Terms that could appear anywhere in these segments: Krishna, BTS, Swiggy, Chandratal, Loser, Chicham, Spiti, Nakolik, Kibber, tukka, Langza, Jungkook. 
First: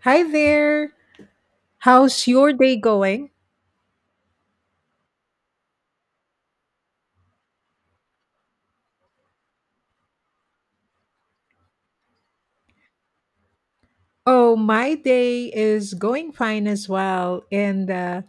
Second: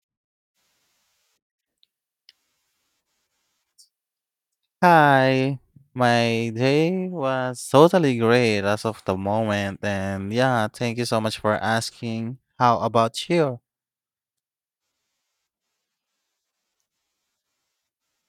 Hi there. How's your day going? Hi, my day was totally great as of the moment, and yeah, thank you so much for asking. How about you? Oh, my day is going fine as well. And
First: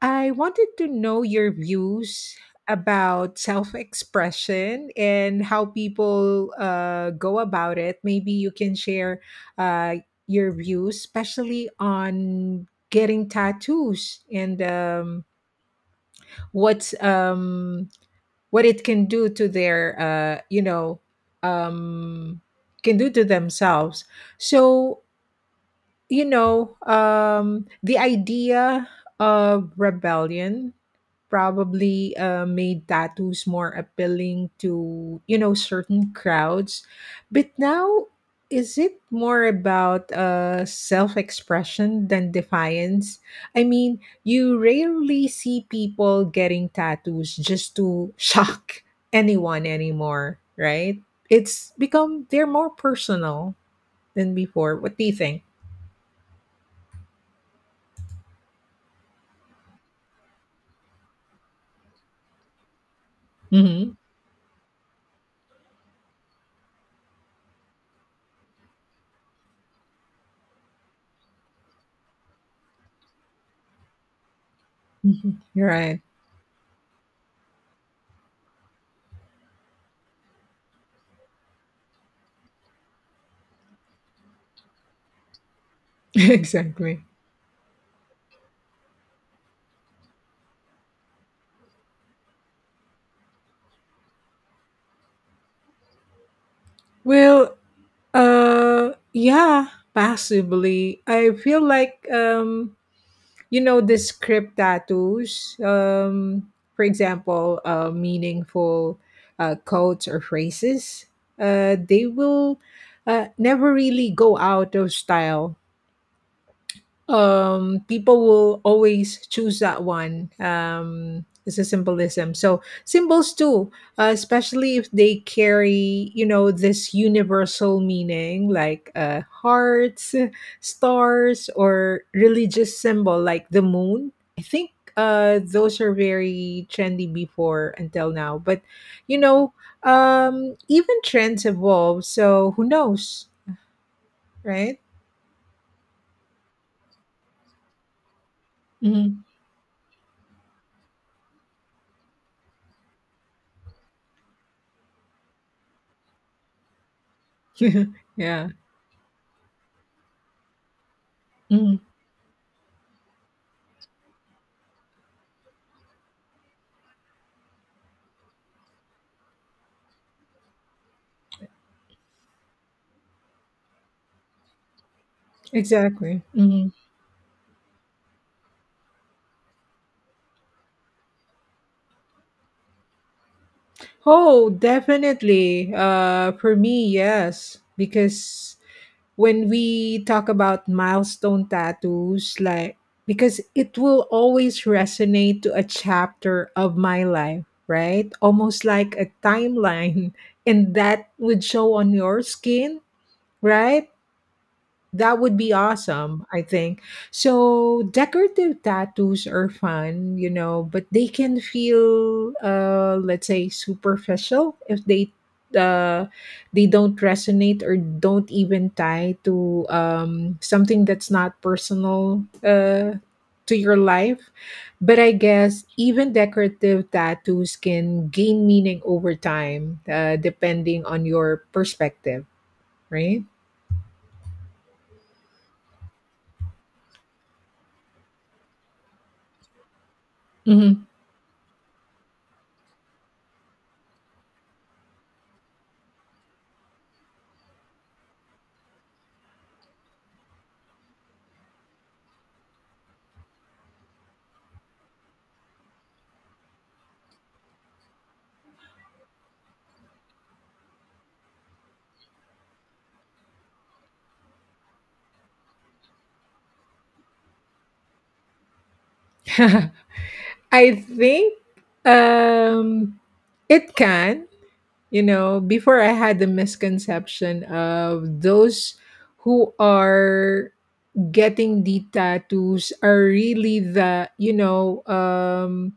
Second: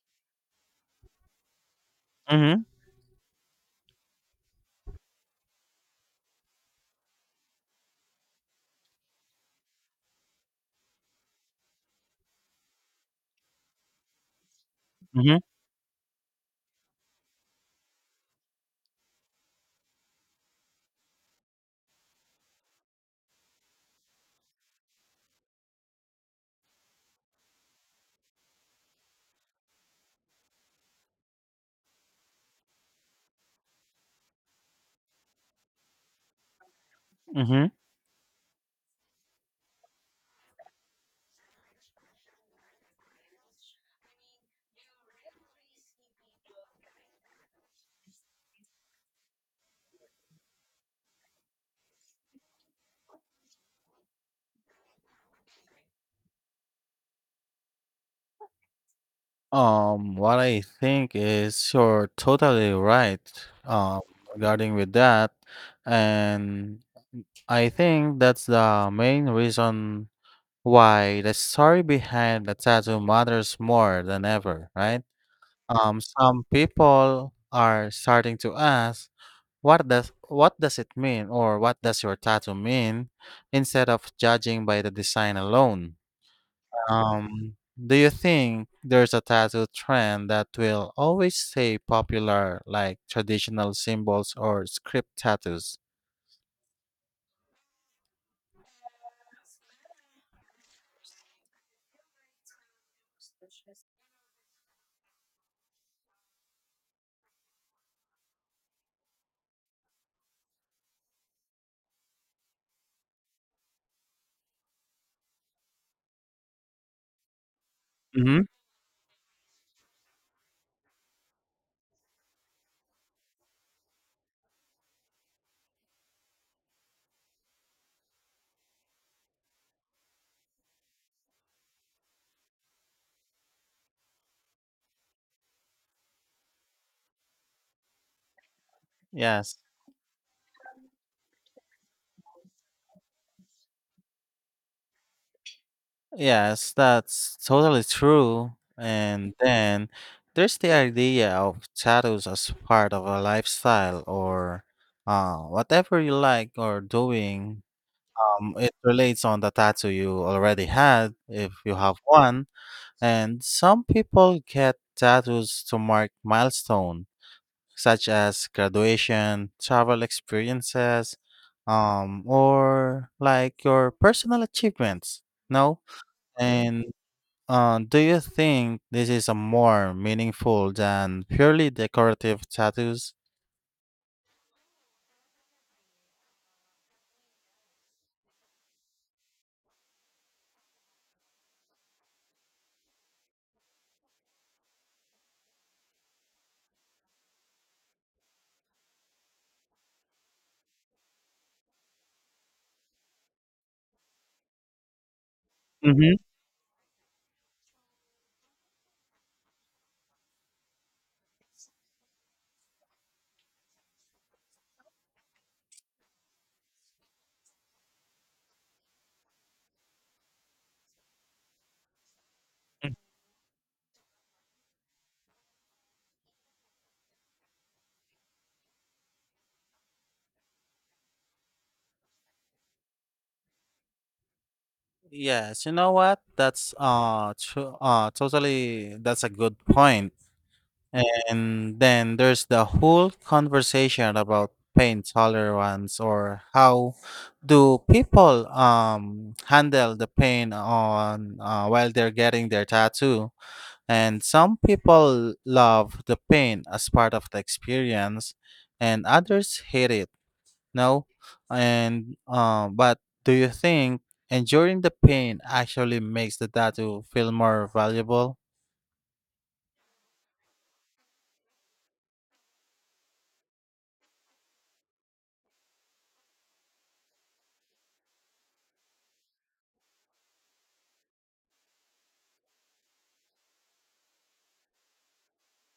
I wanted to know your views Mm-hmm. about self expression and how people go about it. Maybe you can share uh, your views, especially on getting tattoos and Mm-hmm. what's um, what it can do to their um can do to themselves. So the idea of rebellion probably made tattoos more appealing to certain crowds. But Mm-hmm. now, is it more about self-expression than defiance? I mean, you rarely see people getting tattoos just to shock anyone anymore, right? It's become, they're more personal than before. What do you think? What I think is you're totally right, Mm-hmm. um, regarding with that, and I think that's the main reason why the story behind the tattoo matters more than ever, right? Right. Some people are starting to ask. What does it mean or what does your tattoo mean instead of judging by the design alone? Exactly. Do you think there's a tattoo trend that will always stay popular like traditional symbols or script tattoos? Well, yeah, possibly. I feel like the script tattoos. For example, meaningful quotes or phrases. They will never really go out of style. People Hmm. will always choose that one. It's a symbolism, so symbols too, especially if they carry this universal meaning, like hearts, stars, or religious symbol like the moon. I think those are very trendy before until now, but you know Yes. Even trends evolve, so who knows, right? Yes, that's totally true. Mhm. And then there's the idea of tattoos as part of a lifestyle or whatever you like or doing. Yeah. It relates on the tattoo you already had, if you have one, and some people get tattoos to mark milestone, such as graduation, travel experiences, or like your personal achievements. No, Exactly. Mhm. and do you think this is a more meaningful than purely decorative tattoos? Oh, definitely. For me, yes, because when we talk about milestone tattoos, like, because it will always resonate to a chapter of my life, right? Almost like a timeline, and that would show on your skin, right? That would be Mm-hmm. awesome, I think. So, decorative tattoos are fun, but they can feel, let's say, superficial if uh, they don't resonate or don't even tie to something that's not personal, to your life. But I guess even decorative tattoos can gain meaning over time, depending on your perspective, right? Yes, you know what? Totally. That's a good point. Hmm. And then there's the whole conversation about pain tolerance or how do people handle the pain on while they're getting their tattoo. And some people love the pain as part of the experience, and others hate it. No, and but do you think enduring the pain actually makes the tattoo feel more valuable? I think um, it can. Before, I had the misconception of those who are getting the tattoos are really the, you know, um,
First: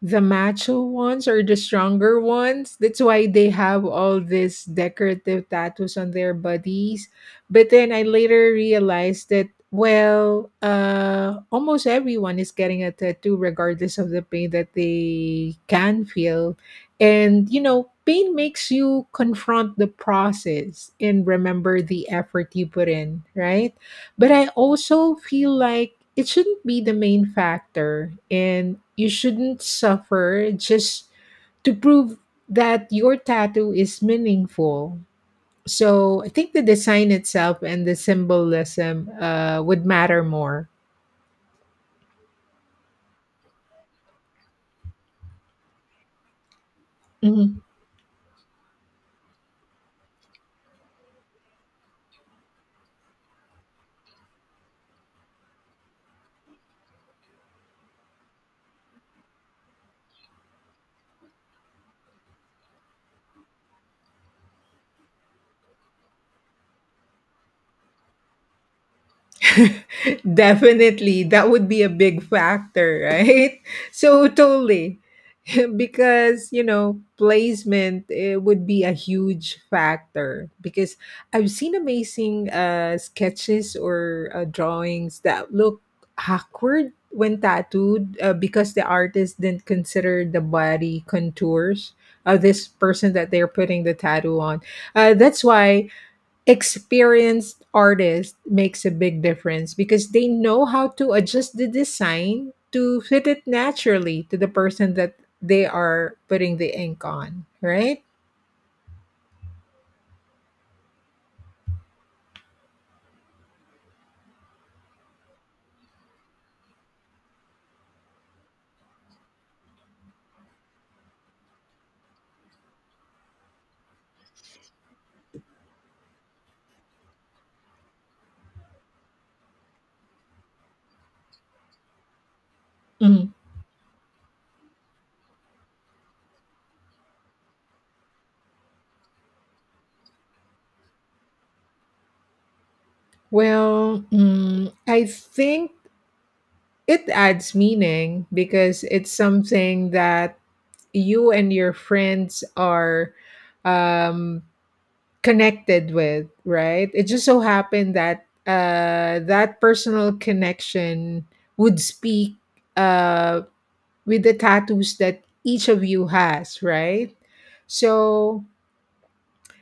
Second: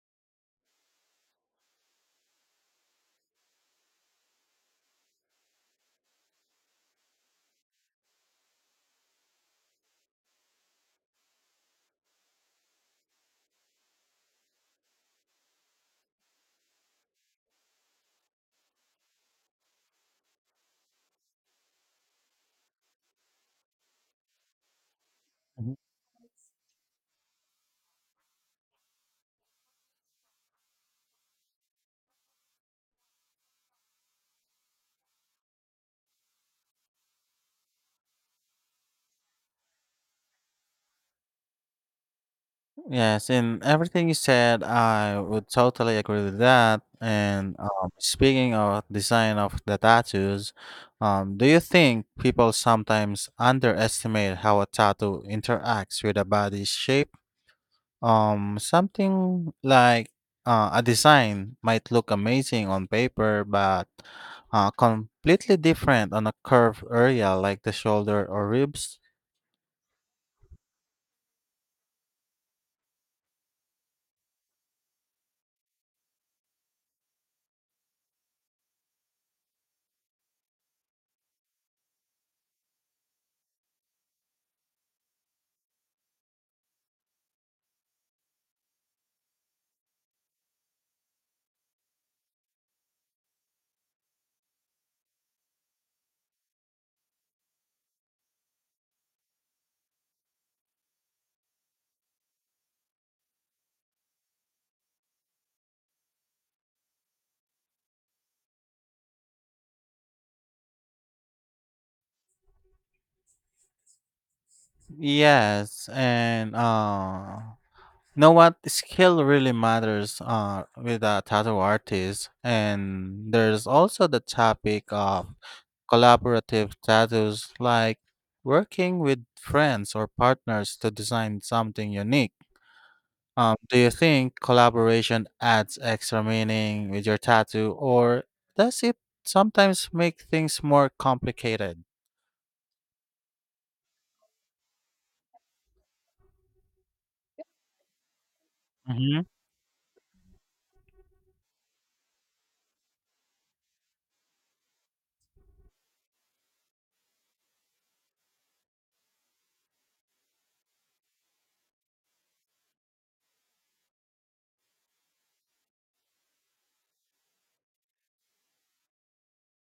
the macho ones, or the stronger ones. That's why they have all these decorative tattoos on their bodies. But then I later realized that, well, almost everyone is getting a tattoo regardless of the pain that they can feel. And pain makes you confront the process and remember the effort you put in, right? But I also feel like it shouldn't be the main factor, and you shouldn't suffer just to prove that your tattoo is meaningful. So I think the design itself and the symbolism would matter more. Yes, and everything you said, I would totally agree with that. And Mm-hmm. Speaking of design of the tattoos, do you think people sometimes underestimate how a tattoo interacts with a body's shape? Something like a design might look amazing on paper, but completely different on a curved area like the shoulder or ribs. Definitely, that would be a big factor, right? So totally. Because placement, it would be a huge factor, because I've seen amazing sketches or drawings that look awkward when tattooed, because the artist didn't consider the body contours of this person that they're putting the tattoo on, that's why experienced artist makes a big difference, because they know how to adjust the design to fit it naturally to the person that they are putting the ink on, right? Yes, and know what skill really matters with a tattoo artist, and there's also the topic of collaborative tattoos like working with friends or partners to design something unique. Mhm. Um, do you think collaboration adds extra meaning with your tattoo, or does it sometimes make things more complicated? Well, I think it adds meaning because it's Mm-hmm, something that you and your friends are um, connected with, right? It just so happened that that personal connection would speak, uh, with the tattoos that each of you has, right? So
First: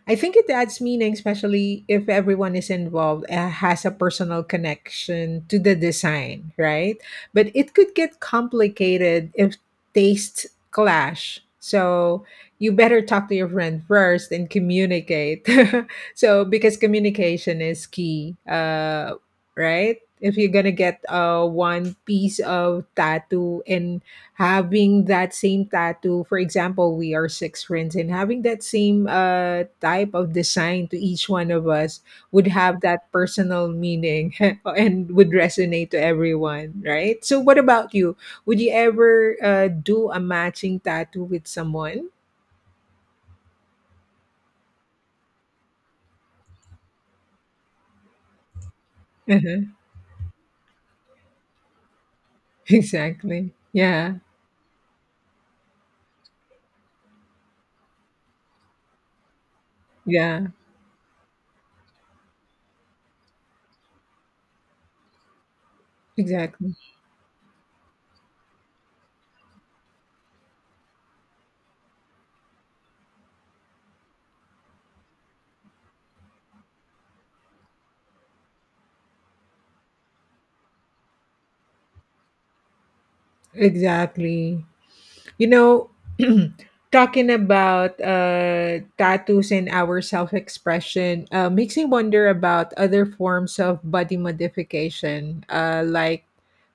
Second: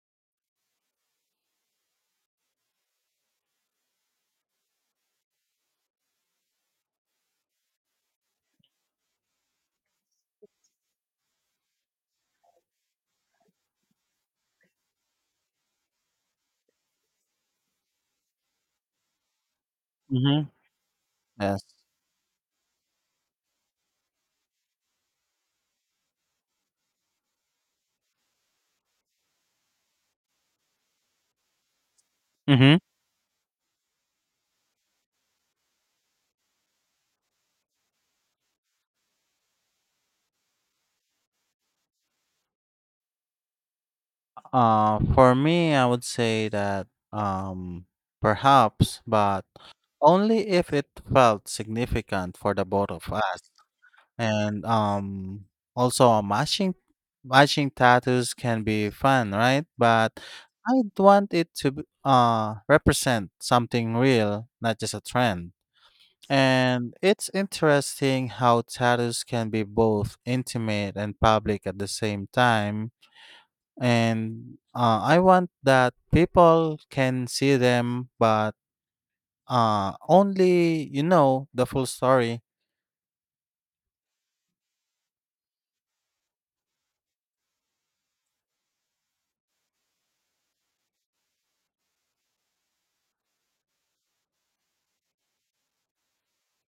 I think it adds meaning, especially if everyone is involved, has a personal connection to the design, right? But it could get complicated if tastes clash. So you better talk to your friend first and communicate. So, because communication is key, right? If mm-hmm. you're gonna get Yes. one piece of tattoo, and having that same tattoo, for example, we are six friends, and having that same type of design to each one of us, would Mm-hmm. have that personal meaning, and would resonate to everyone, right? So what about you, would you ever do a matching tattoo with someone? For me, I would say that perhaps, but Uh-huh. only if it felt significant for the both of us. Exactly. Yeah. And also, matching tattoos can be fun, right? But Yeah. I'd want it to represent something real, not just a trend. Exactly. And it's interesting how tattoos can be both intimate and public at the same time, and I want that people can see them, but only you know the full story. Exactly. You know, talking about tattoos and our self expression makes me wonder about other forms of body modification. Like,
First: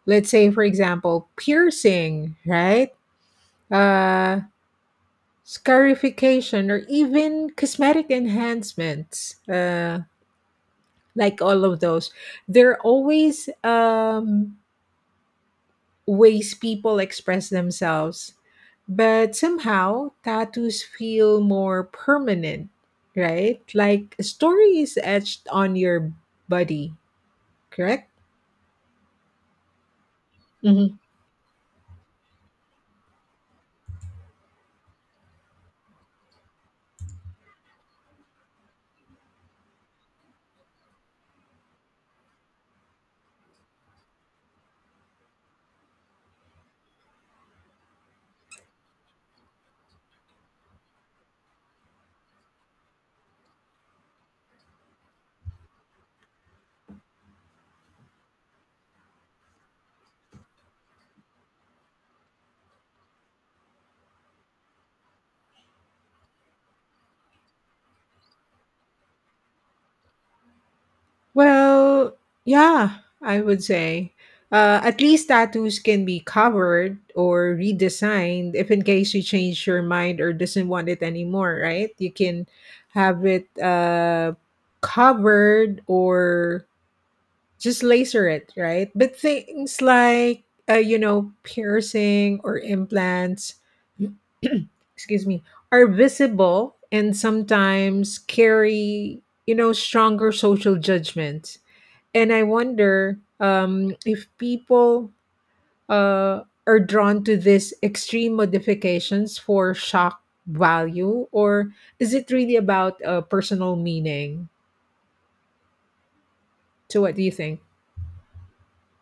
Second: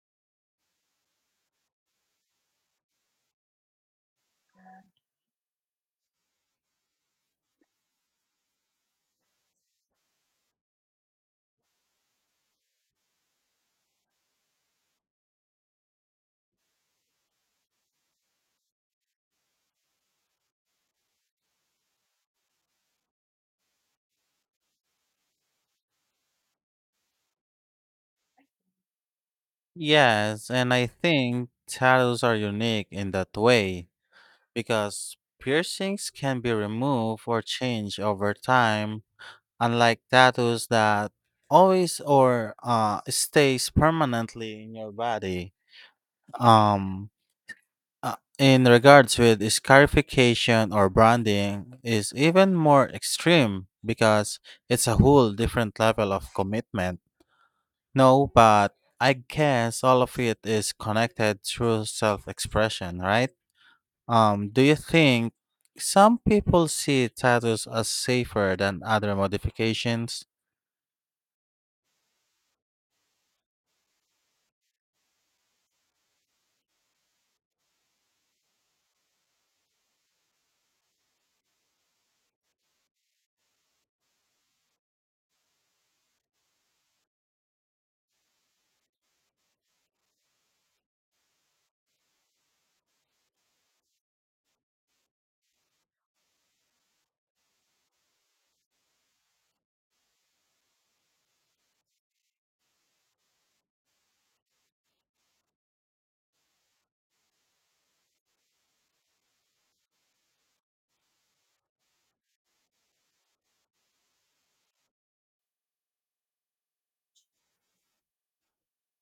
let's say, for example, piercing, right? Uh, Scarification, or even cosmetic enhancements. Like all of those, they're always ways people express themselves. But somehow, tattoos feel more permanent, right? Like a story is etched on your body, correct? Yes, and I Hmm. think tattoos are unique in that way because piercings can be removed or changed over time, unlike tattoos that always or stays permanently in your body. Um, Uh, in regards with scarification or branding is even more extreme because it's a whole different level of commitment. No, but I guess all of it is connected through self-expression, right? Do you think some people see tattoos as safer than other modifications? Well, yeah, I would say. At least tattoos can be covered or redesigned if in case you change your mind or doesn't want it anymore, right? You can have it covered, or just laser it, right? But things like piercing or implants, excuse me, are visible and sometimes carry stronger social judgment. And I wonder if people are drawn to these extreme modifications for shock value, or is it really about a personal meaning? So, what do you think?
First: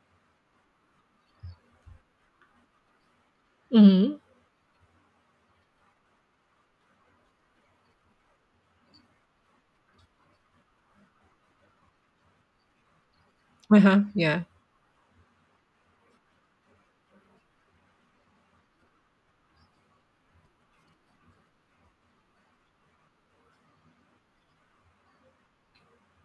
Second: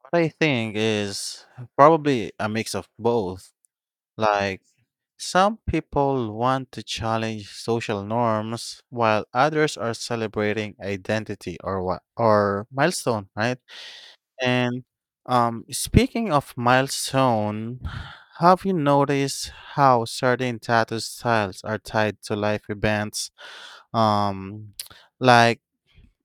What I think is probably a mix of both. Mm-hmm. Like, some people want to challenge social norms while others are celebrating identity or what or milestone, right? Uh huh. Yeah. And um, speaking of milestone, have you noticed how certain tattoo styles are tied to life events? Um, like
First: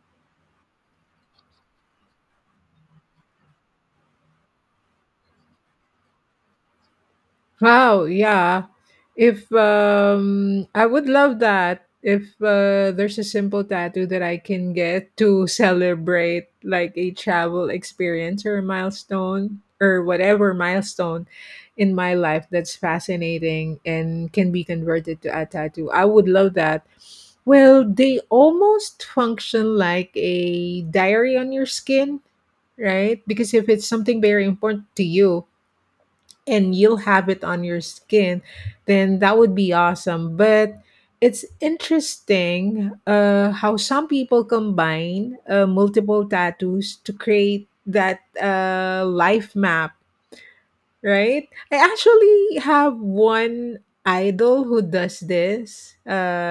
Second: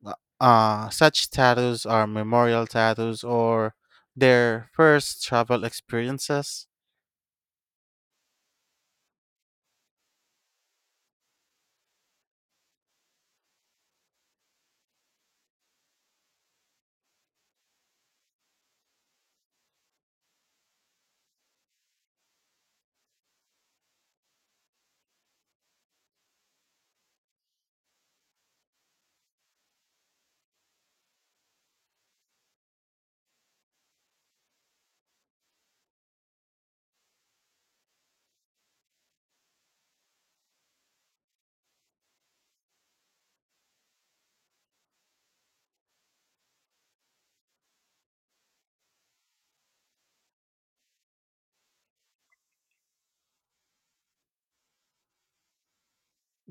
uh such tattoos are memorial tattoos or their first travel experiences. Wow, yeah. If I would love that, if there's a simple tattoo that I can get to celebrate, like, a travel experience or a milestone or whatever milestone in my life, that's fascinating and can be converted to a tattoo. I would love that. Well, they almost function like a diary on your skin, right? Because if it's something very important to you, and you'll have it on your skin, then that would be awesome. But it's interesting how some people combine multiple tattoos to create that life map, right? I actually have one idol who does this.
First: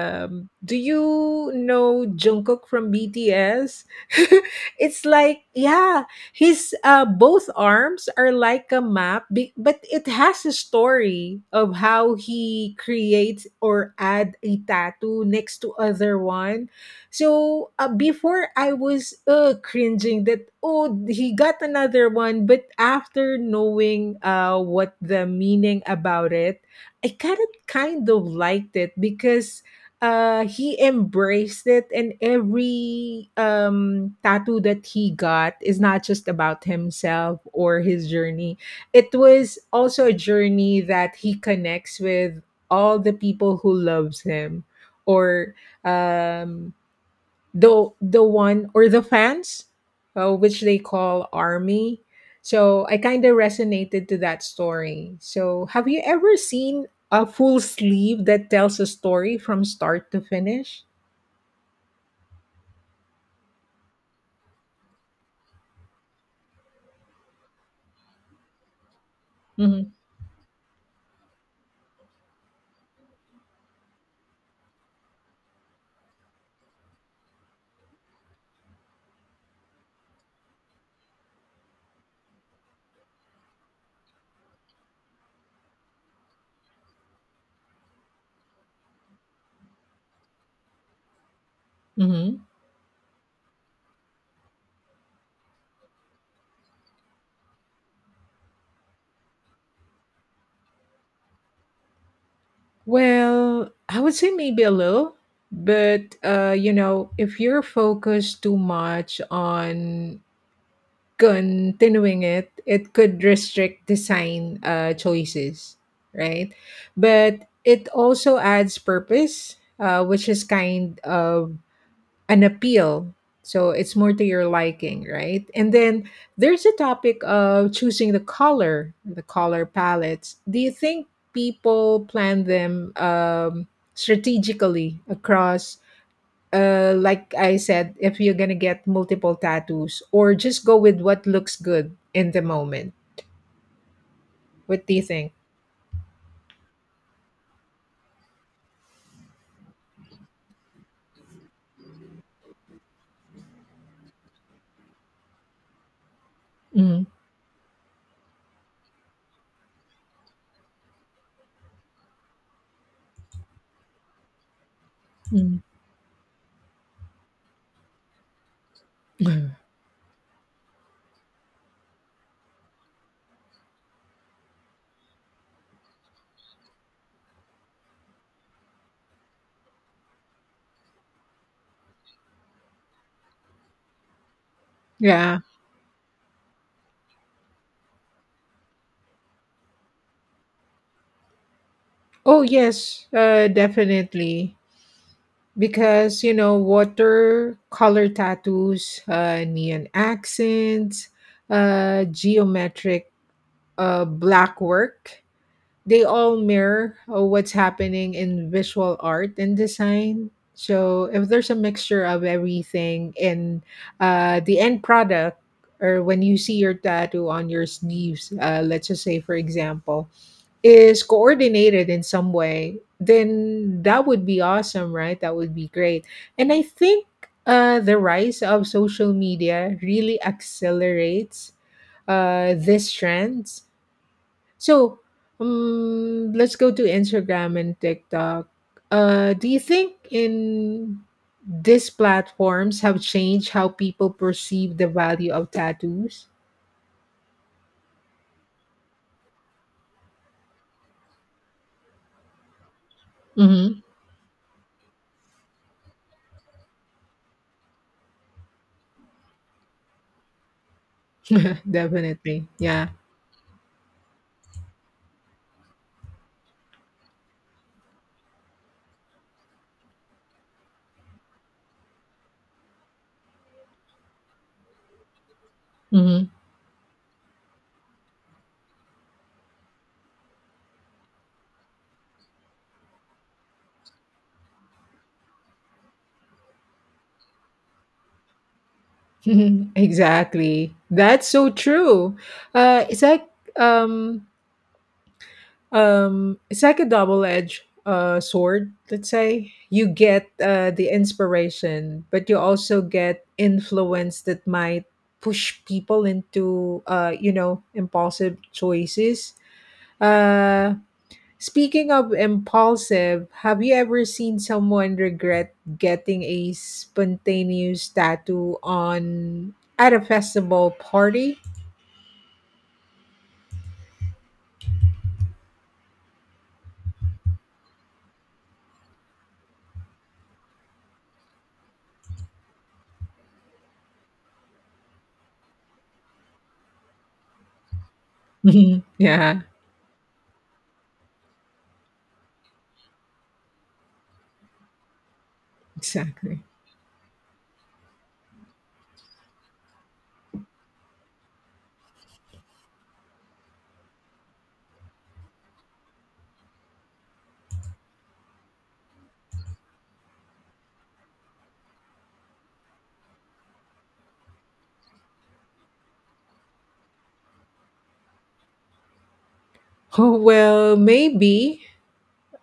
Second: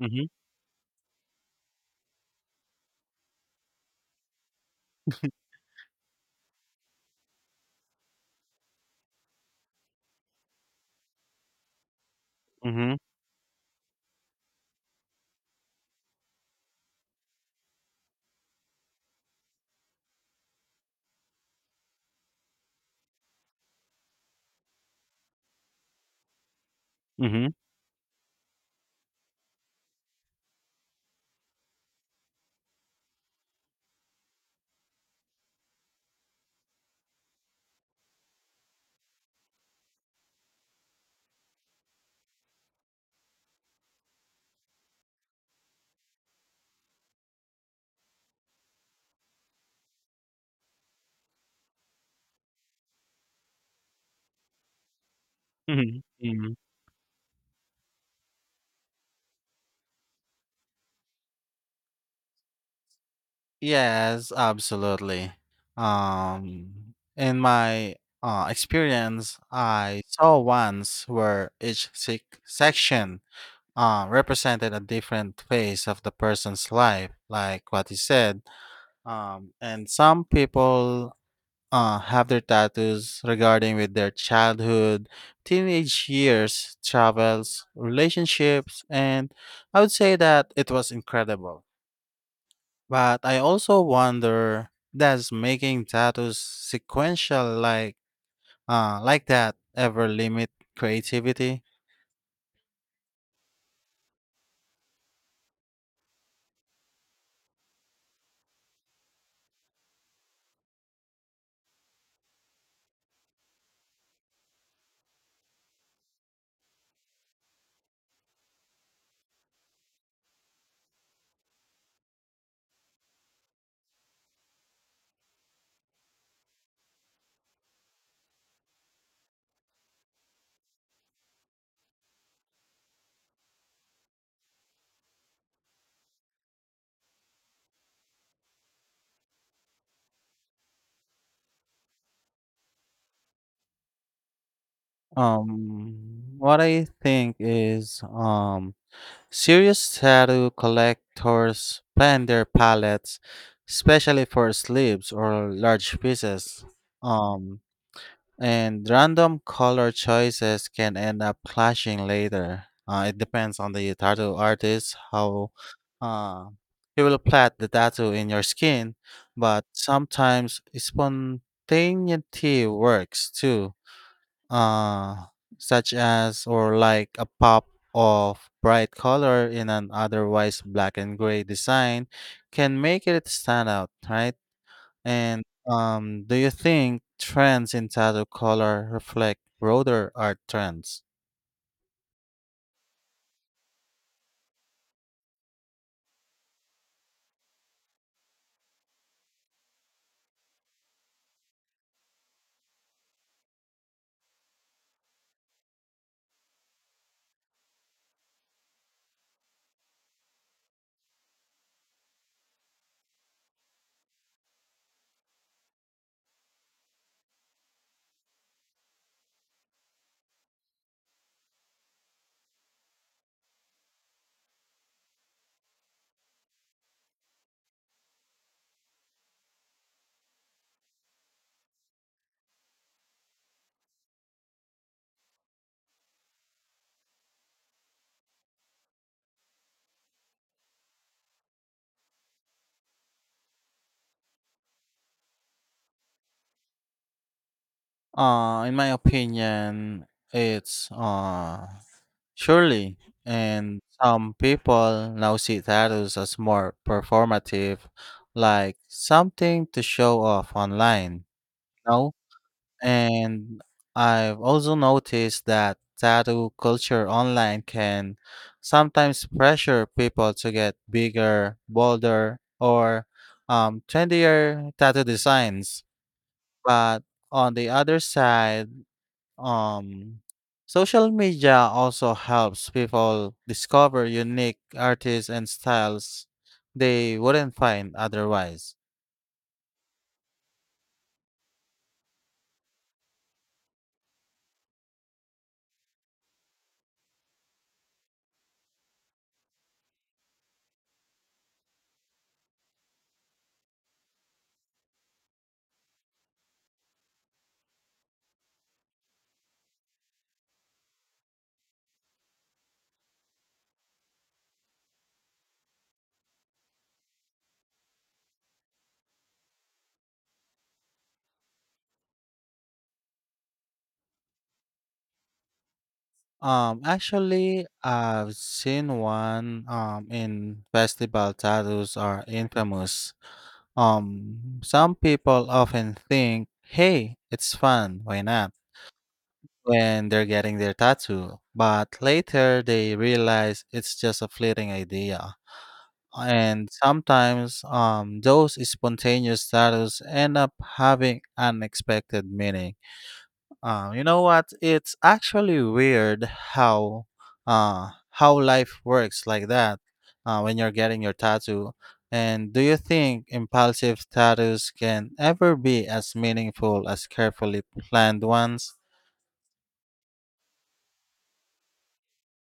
Mm-hmm. Do you know Jungkook from BTS? It's like, yeah, his both arms are like a map, but it has a story of how he Mm-hmm. creates or add a tattoo next to other one. So before, I was cringing that, oh, he got another one, but after knowing what the meaning about it, I kind Mm-hmm. of kind of liked it because he embraced it, and every tattoo that he got is not just about himself or his journey. It was also a journey that he connects with all the people who loves him, or um the one, or the fans, which they call army. So I kind of resonated to that story. So have Mm-hmm. you ever Mm-hmm. seen a full sleeve that tells a story from start to finish? Yes, absolutely. In my experience, Hmm. I saw once where each section represented a different phase of the person's life, like what you said. And some people have their tattoos regarding with their childhood, teenage years, travels, relationships, and I would say that it was incredible, Hmm. but I also wonder, does making tattoos sequential like like that ever limit creativity? Well, I would say maybe a little, but if you're focused too much on continuing it, it could restrict design choices, right? But it also adds purpose, which is kind of an appeal. So it's more to your liking, right? And then there's a topic of choosing the color palettes. Do you think people plan them strategically across, like I said, if you're gonna get multiple tattoos or just go with what looks good in the moment? What do you think? What I think is um, serious tattoo collectors plan their palettes, especially for sleeves or large pieces. Mm, Um, and random color choices can end up clashing later. It depends on the tattoo artist how mm, uh, he will plait the tattoo in your skin, mm. but sometimes spontaneity works too, uh, such as or like a pop of bright color in an otherwise black and gray design can make it stand out, right? Yeah. And do you think trends in tattoo color reflect broader art trends? Oh yes, definitely. Because water color tattoos, neon accents, geometric, black work, they all mirror what's happening in visual art and design. So if there's a mixture of everything in the end product, or when you see your tattoo on your sleeves, let's just say, for example, is coordinated in some way, then that would be awesome, right? That would be great. And I think the rise of social media really accelerates these trends. So, let's go to Instagram and TikTok. Do you think in these platforms have changed how people perceive the value of tattoos? In my opinion, it's surely. And Mm-hmm. some people now see tattoos as more performative, like something to show off online. No? Definitely. Yeah. And I've also noticed that tattoo culture online can sometimes pressure people to get bigger, bolder, or trendier tattoo designs. Mm-hmm. But on the other side, um, social media also helps people discover unique artists and styles they wouldn't find otherwise. Exactly. That's so true. Uh, it's like um, it's like a double-edged sword. Let's say you get the inspiration, but you also get influence that might push people into impulsive choices. uh Speaking of impulsive, have you ever seen someone regret getting a spontaneous tattoo on at a festival party? Actually, I've seen one um, in festival tattoos are infamous. Some people often think, "Hey, it's fun, why not?" Yeah, when they're getting their tattoo, but later they realize it's just a fleeting idea. exactly. And sometimes, those spontaneous tattoos end up having unexpected meaning. You know what? It's actually weird how how life works like that when you're getting your tattoo. And do you think impulsive tattoos can ever be as meaningful as carefully planned ones? Oh, well, maybe.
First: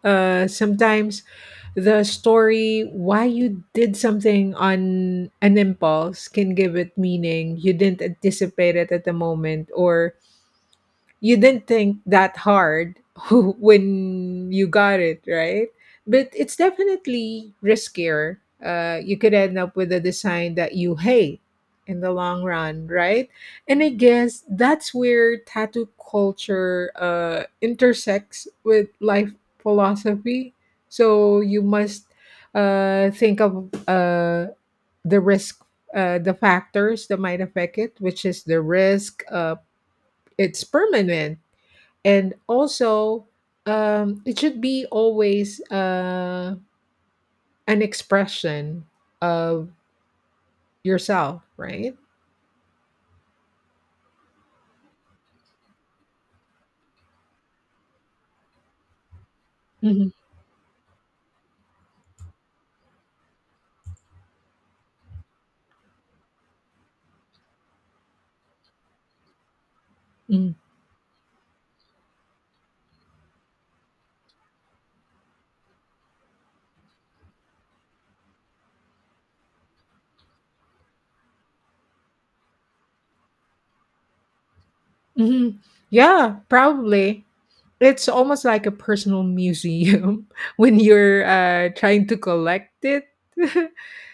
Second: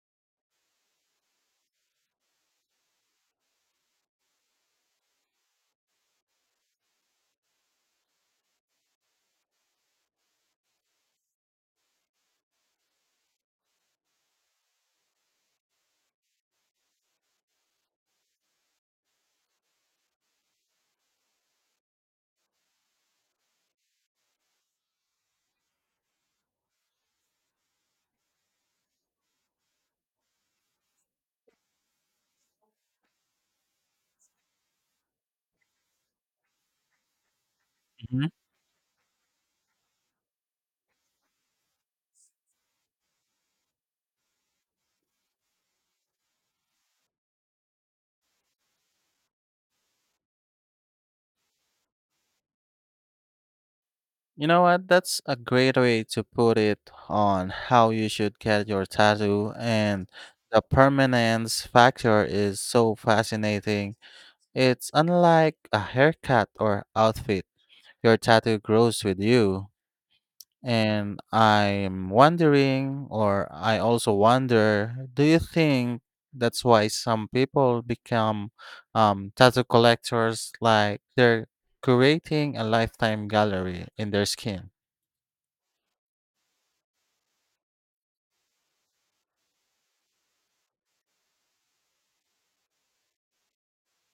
Sometimes the story why you did something on an impulse can give it meaning, you didn't anticipate it at the moment, or you didn't think that hard when you got it, right? But it's definitely riskier. You could end up with a design that you hate in the long run, right? And I guess that's where tattoo culture intersects with life philosophy. So you must think of the risk, the factors that might affect it, which Mhm. is the risk, it's permanent, and also it should be always an expression of yourself, right? You know what? That's a great way to put it on how you should get your tattoo. And Mhm. the permanence factor is so fascinating. It's unlike a haircut or outfit. Your tattoo grows with you. And I'm wondering, or I also wonder, do you think that's why some people become tattoo collectors, like they're curating a lifetime gallery in their skin? Mhm. Yeah, probably. It's almost like a personal museum when you're trying to collect it.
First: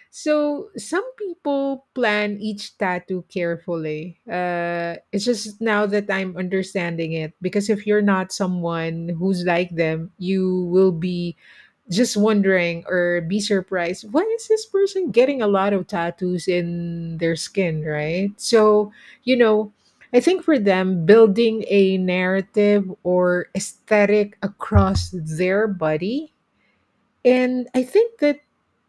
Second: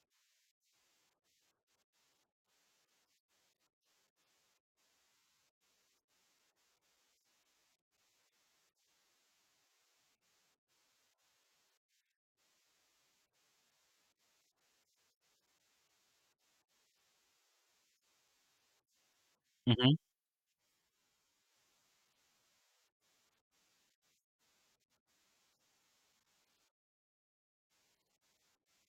So some people plan each tattoo carefully. It's just now that I'm understanding it, because if you're not someone who's like them, you will be just wondering or be surprised why is this person getting a lot of tattoos in their skin, right? So, you know Hmm. I think for them, building a narrative or aesthetic across their body, and I think that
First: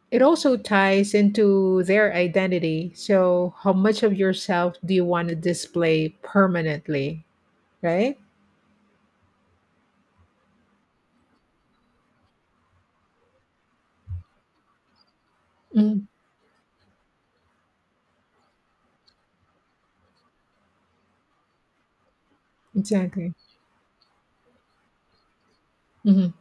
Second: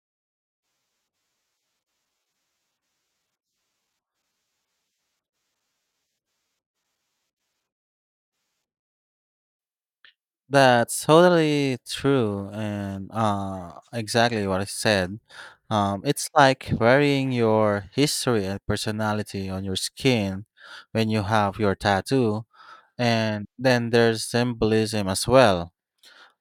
it also ties into their identity. So how much of yourself do you want to display permanently, right? That's totally true, and exactly what I said. Mhm. It's like wearing your history and personality on your skin when you have your tattoo. Exactly. And then there's symbolism as well. Hmm.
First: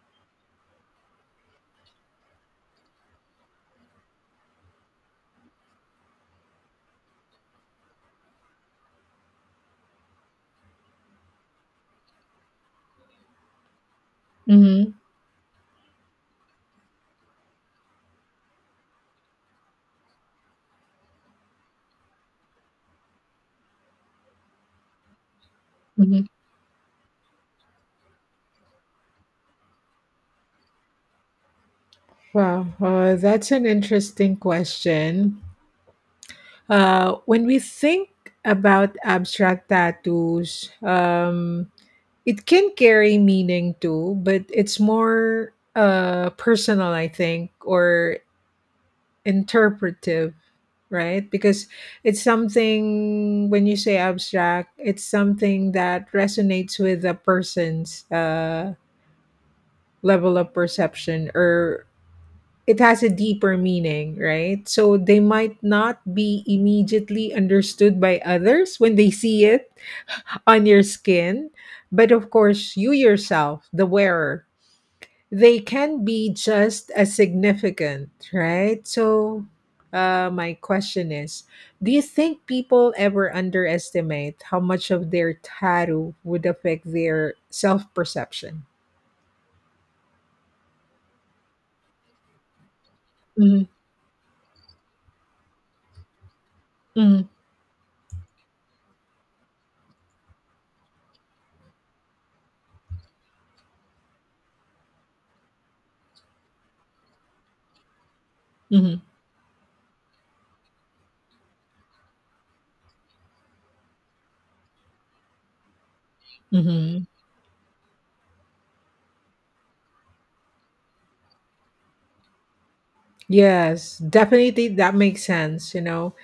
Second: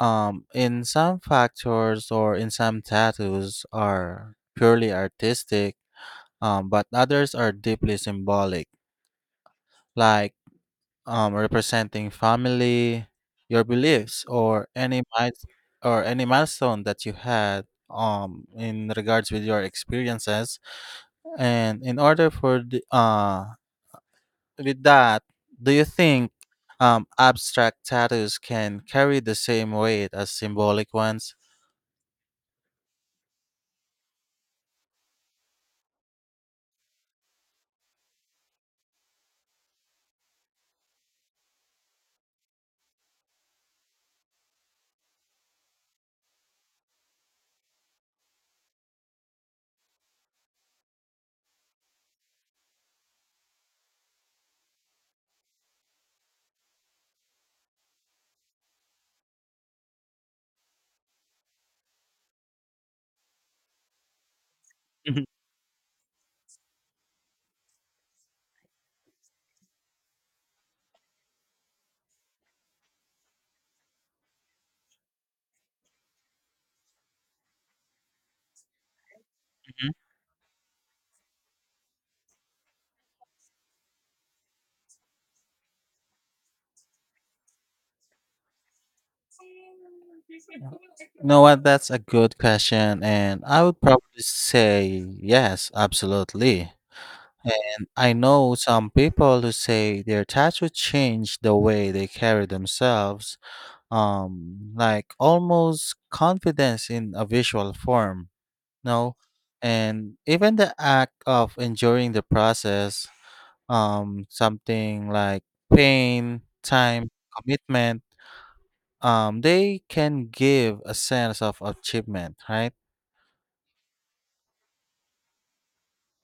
In some factors or in some tattoos are purely artistic, but others are deeply symbolic, like representing family, your beliefs, or Hmm. Or any milestone that you had um, in regards with your experiences. And in order for the uh, with that, do you think abstract tattoos can carry the same weight as symbolic ones? Wow, that's an interesting question. When we think about abstract tattoos, it can carry meaning too, but it's more personal, I think, or interpretive, right? Because it's something, when you say abstract, it's something that resonates with a person's level of perception, or it has a deeper meaning, right? So they Mhm, might not be immediately understood by others when they see it on your skin, but of course, you yourself, the wearer, they can be just as significant, right? So, mhm. My question is, do you think people ever underestimate how much of their tattoo would affect their self perception? You know what? That's a good question. And I Mm-hmm. would probably say yes, absolutely. And I know some people who say their tattoo changed the way they carry themselves, like almost confidence in a visual form, Mm-hmm. no? And even the act of enduring the process something like pain, Mm-hmm. time, commitment, they can give a sense of achievement, right? Yes, definitely that makes sense, you know.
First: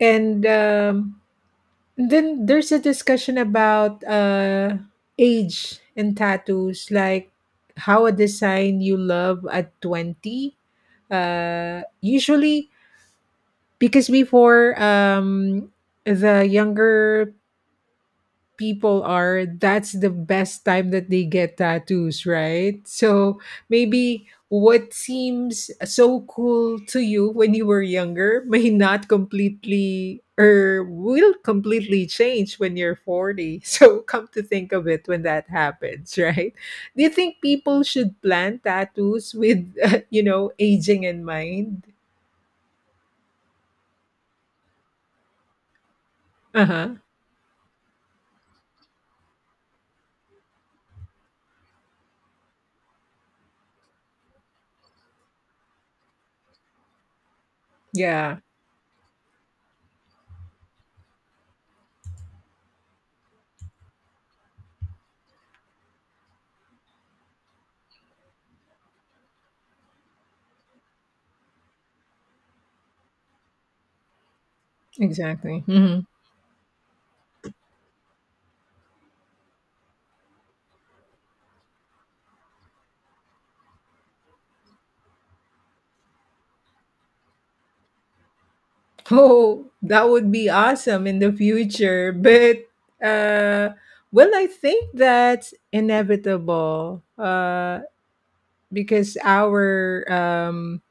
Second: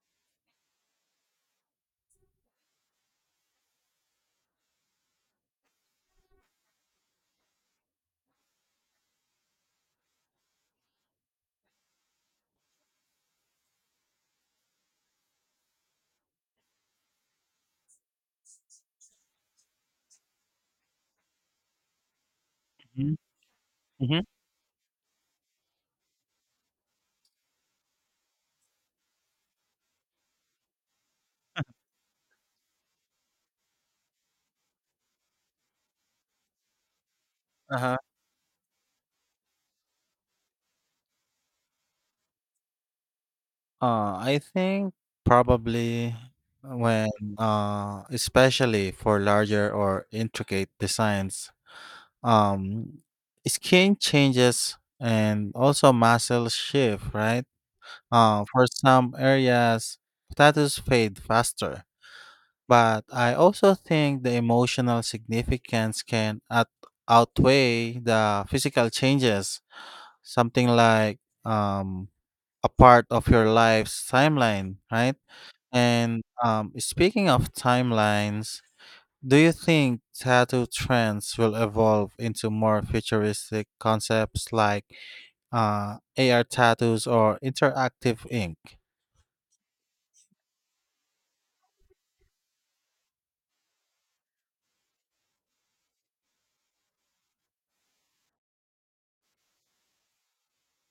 And then there's a discussion about age and tattoos, like how a design you love at 20. Usually, because before the younger people are, that's the best time that they get tattoos, right? Mhm, So mhm. maybe what seems so cool to you when you were younger may not completely or will completely change when you're 40. So come to think of it when that happens, right? Do you think people Uh-huh. should plan tattoos with, aging in mind? I think probably Uh huh. when mm, uh, especially for larger or intricate designs, um, skin changes and also muscle shift, right? Yeah, For some areas, tattoos fade faster, but I also think the emotional significance can outweigh the physical changes. Something like um, a part of your life's timeline, right? exactly. Mhm. And speaking of timelines, do you think tattoo trends will evolve into more futuristic concepts like AR tattoos or interactive ink? Oh, that would be awesome in the future. But uh well, I think that's inevitable. Because our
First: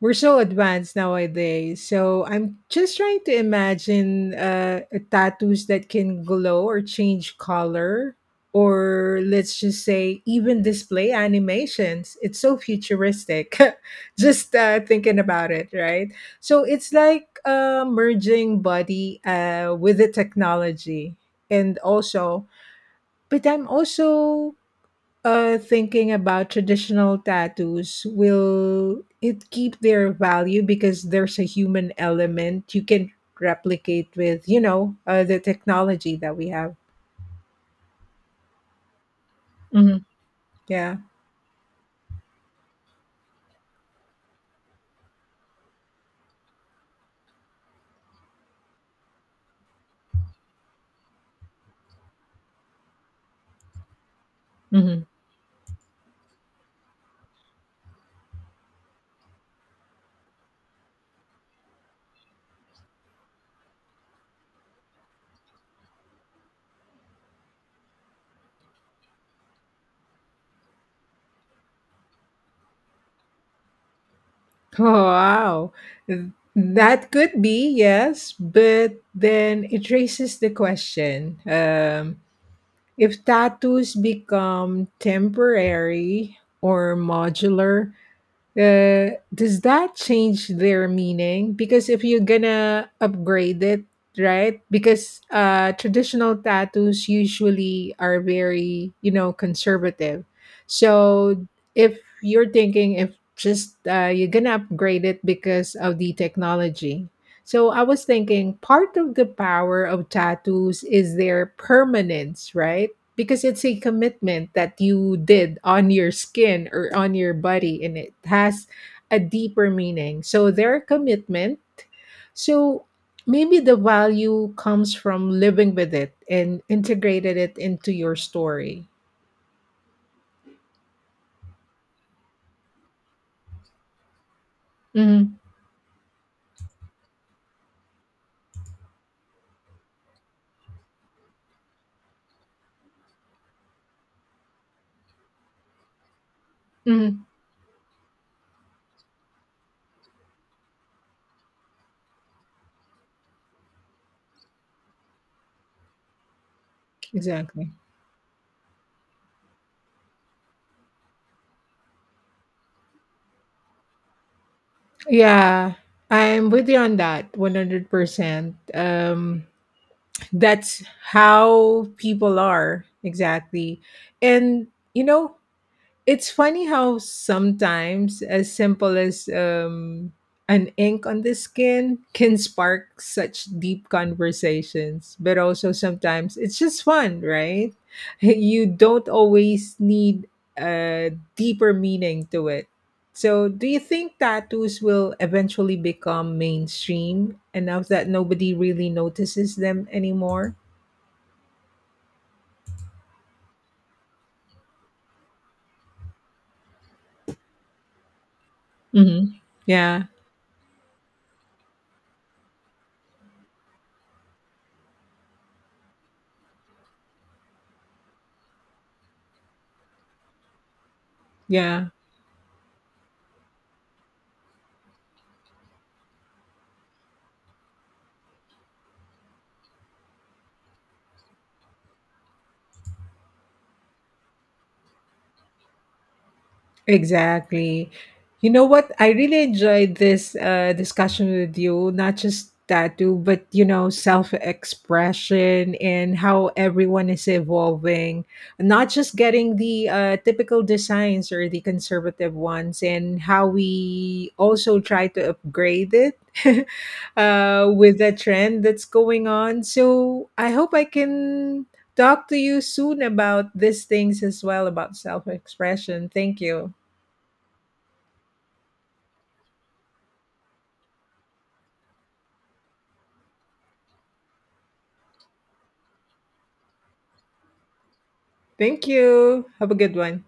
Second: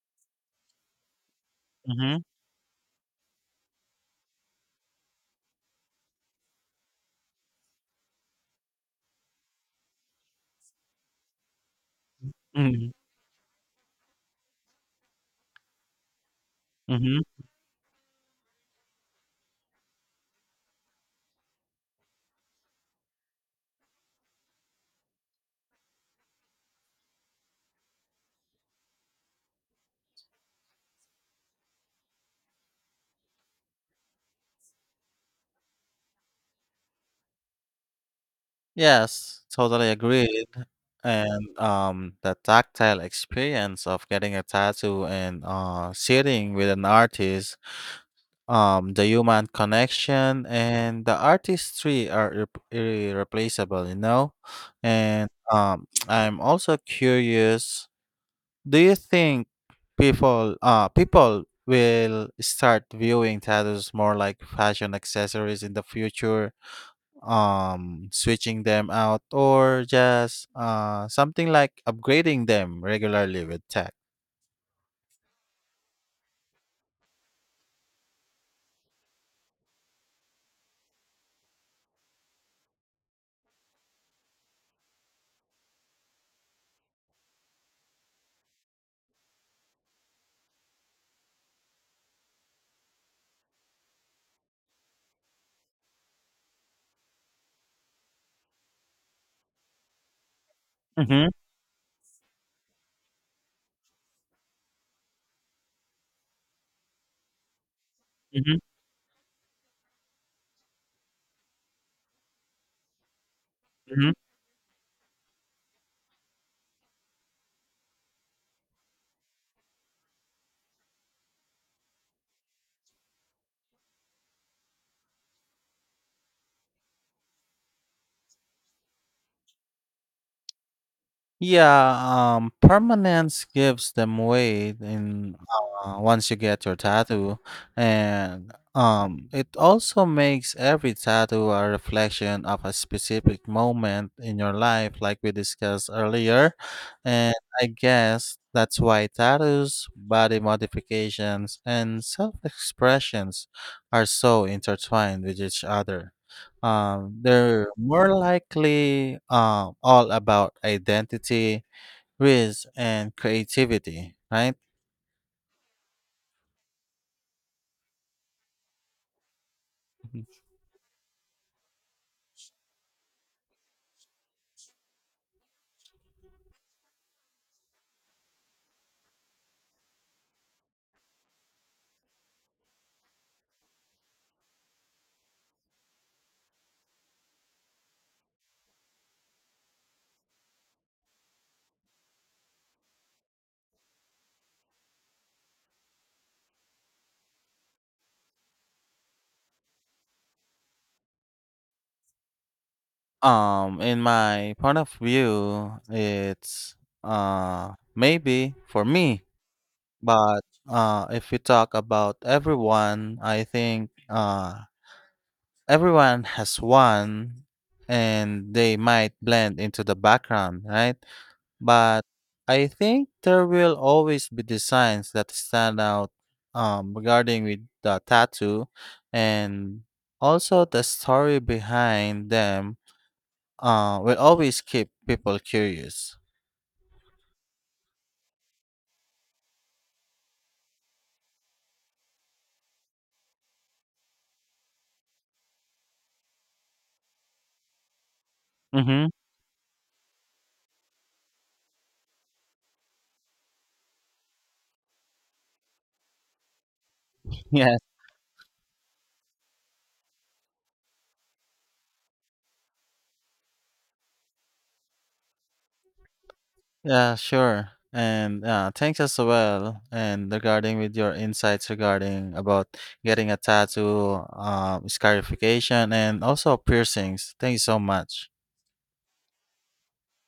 we're so advanced nowadays. Mm-hmm. So I'm just trying to imagine tattoos that can glow or change color, or let's just say even display animations. It's so futuristic. Just thinking about it, right? So it's Mm-hmm. like merging body with the technology, and also, but I'm also thinking about traditional tattoos, will it keep their value because there's a human element you can replicate with, you know, the technology that we have? Yes, totally Hmm. agree. Yeah. And the tactile experience of getting a tattoo and sitting with an artist, the human connection and the artistry are irreplaceable, you know? Hmm. And I'm also curious, do you think people will start viewing tattoos more like fashion accessories in the future? Um, switching them out or just uh, something like upgrading them regularly with tech. Oh, wow. That could be, yes, but then it raises the question, if tattoos become temporary or modular, does that change their meaning? Because if you're gonna upgrade it, right? Because traditional tattoos usually are very, you know, conservative. Mm-hmm. So if you're thinking if just you're gonna upgrade it because of the technology. So I was thinking Mm-hmm. part of the power of tattoos is their permanence, right? Because it's a commitment that you did on your skin or on your body, and it has a deeper meaning, so their commitment, so maybe the value comes from living with it and integrated it into your story. Yeah, permanence gives them weight in Hmm. Once you get your tattoo, and it also makes every tattoo a reflection of a specific moment in your life, like we discussed earlier. Hmm. And I guess that's why tattoos, body modifications, and self expressions are so intertwined with each other. They're Exactly. more likely all about identity, risk, and creativity, right? Yeah, I'm with you on that 100%. um Mhm. that's how people are, exactly. And, you know, it's funny how sometimes as simple as an ink on the skin can spark such deep conversations, but also sometimes it's just fun, right? You don't always need a deeper meaning to it. So, do you think tattoos will eventually become mainstream enough that nobody really notices them anymore? In my point of view, it's uh, maybe for me, Hmm. Yeah, but uh, if we talk about everyone, I think uh, everyone has one and they might blend into the background, right? yeah. But I think there will always be designs that stand out regarding with the tattoo and also the story behind them will always keep people curious. Exactly. You know what? I really enjoyed this discussion with you, not just tattoo, but you know, self expression and how everyone is evolving, not Mm-hmm. just getting the typical designs or the conservative ones, and how we also try to upgrade it Yes. with the trend that's going on. So I hope I can talk to you soon about these things as well about self expression. Thank you. Yeah, sure. And thanks as well. And regarding with your insights regarding about getting a tattoo, scarification, and also piercings. Thank you so much. Thank you. Have a good one.